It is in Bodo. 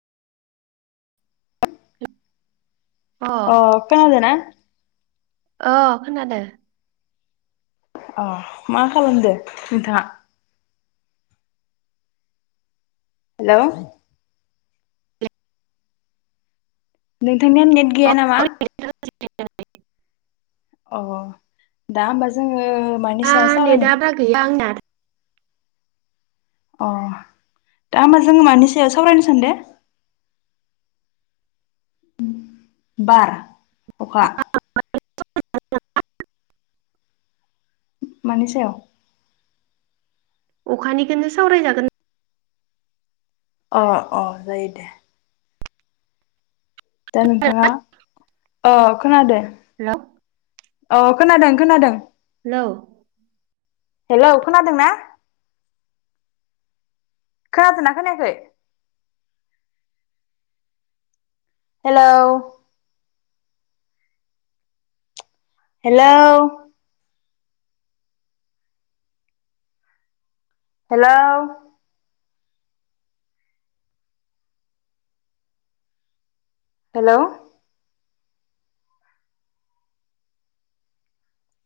[unintelligible] [unintelligible] अ खोनादोंना? अ खोनादों। अह मा खालामदो नोंथाङा? हेलौ नोंथांनिया नेट गैया नामा? [unintelligible] अह दा होमबा जोङो मानि दा सावरायनो? नेटआ बारा गैया आंना। अ दा होमबा जोङो मानिसो सावरायनो सानदों? बार अखा। मानि सयाव अखानिखोनो सावरायजागोन। अ अ जायो दे। दा नोंथाङा अ खोनादो। हेलौ अ खोनादों खोनादों। हेलौ। हेलौ खोनादों ना? खोनादोंना खोनायाखै? Hello hello hello hello.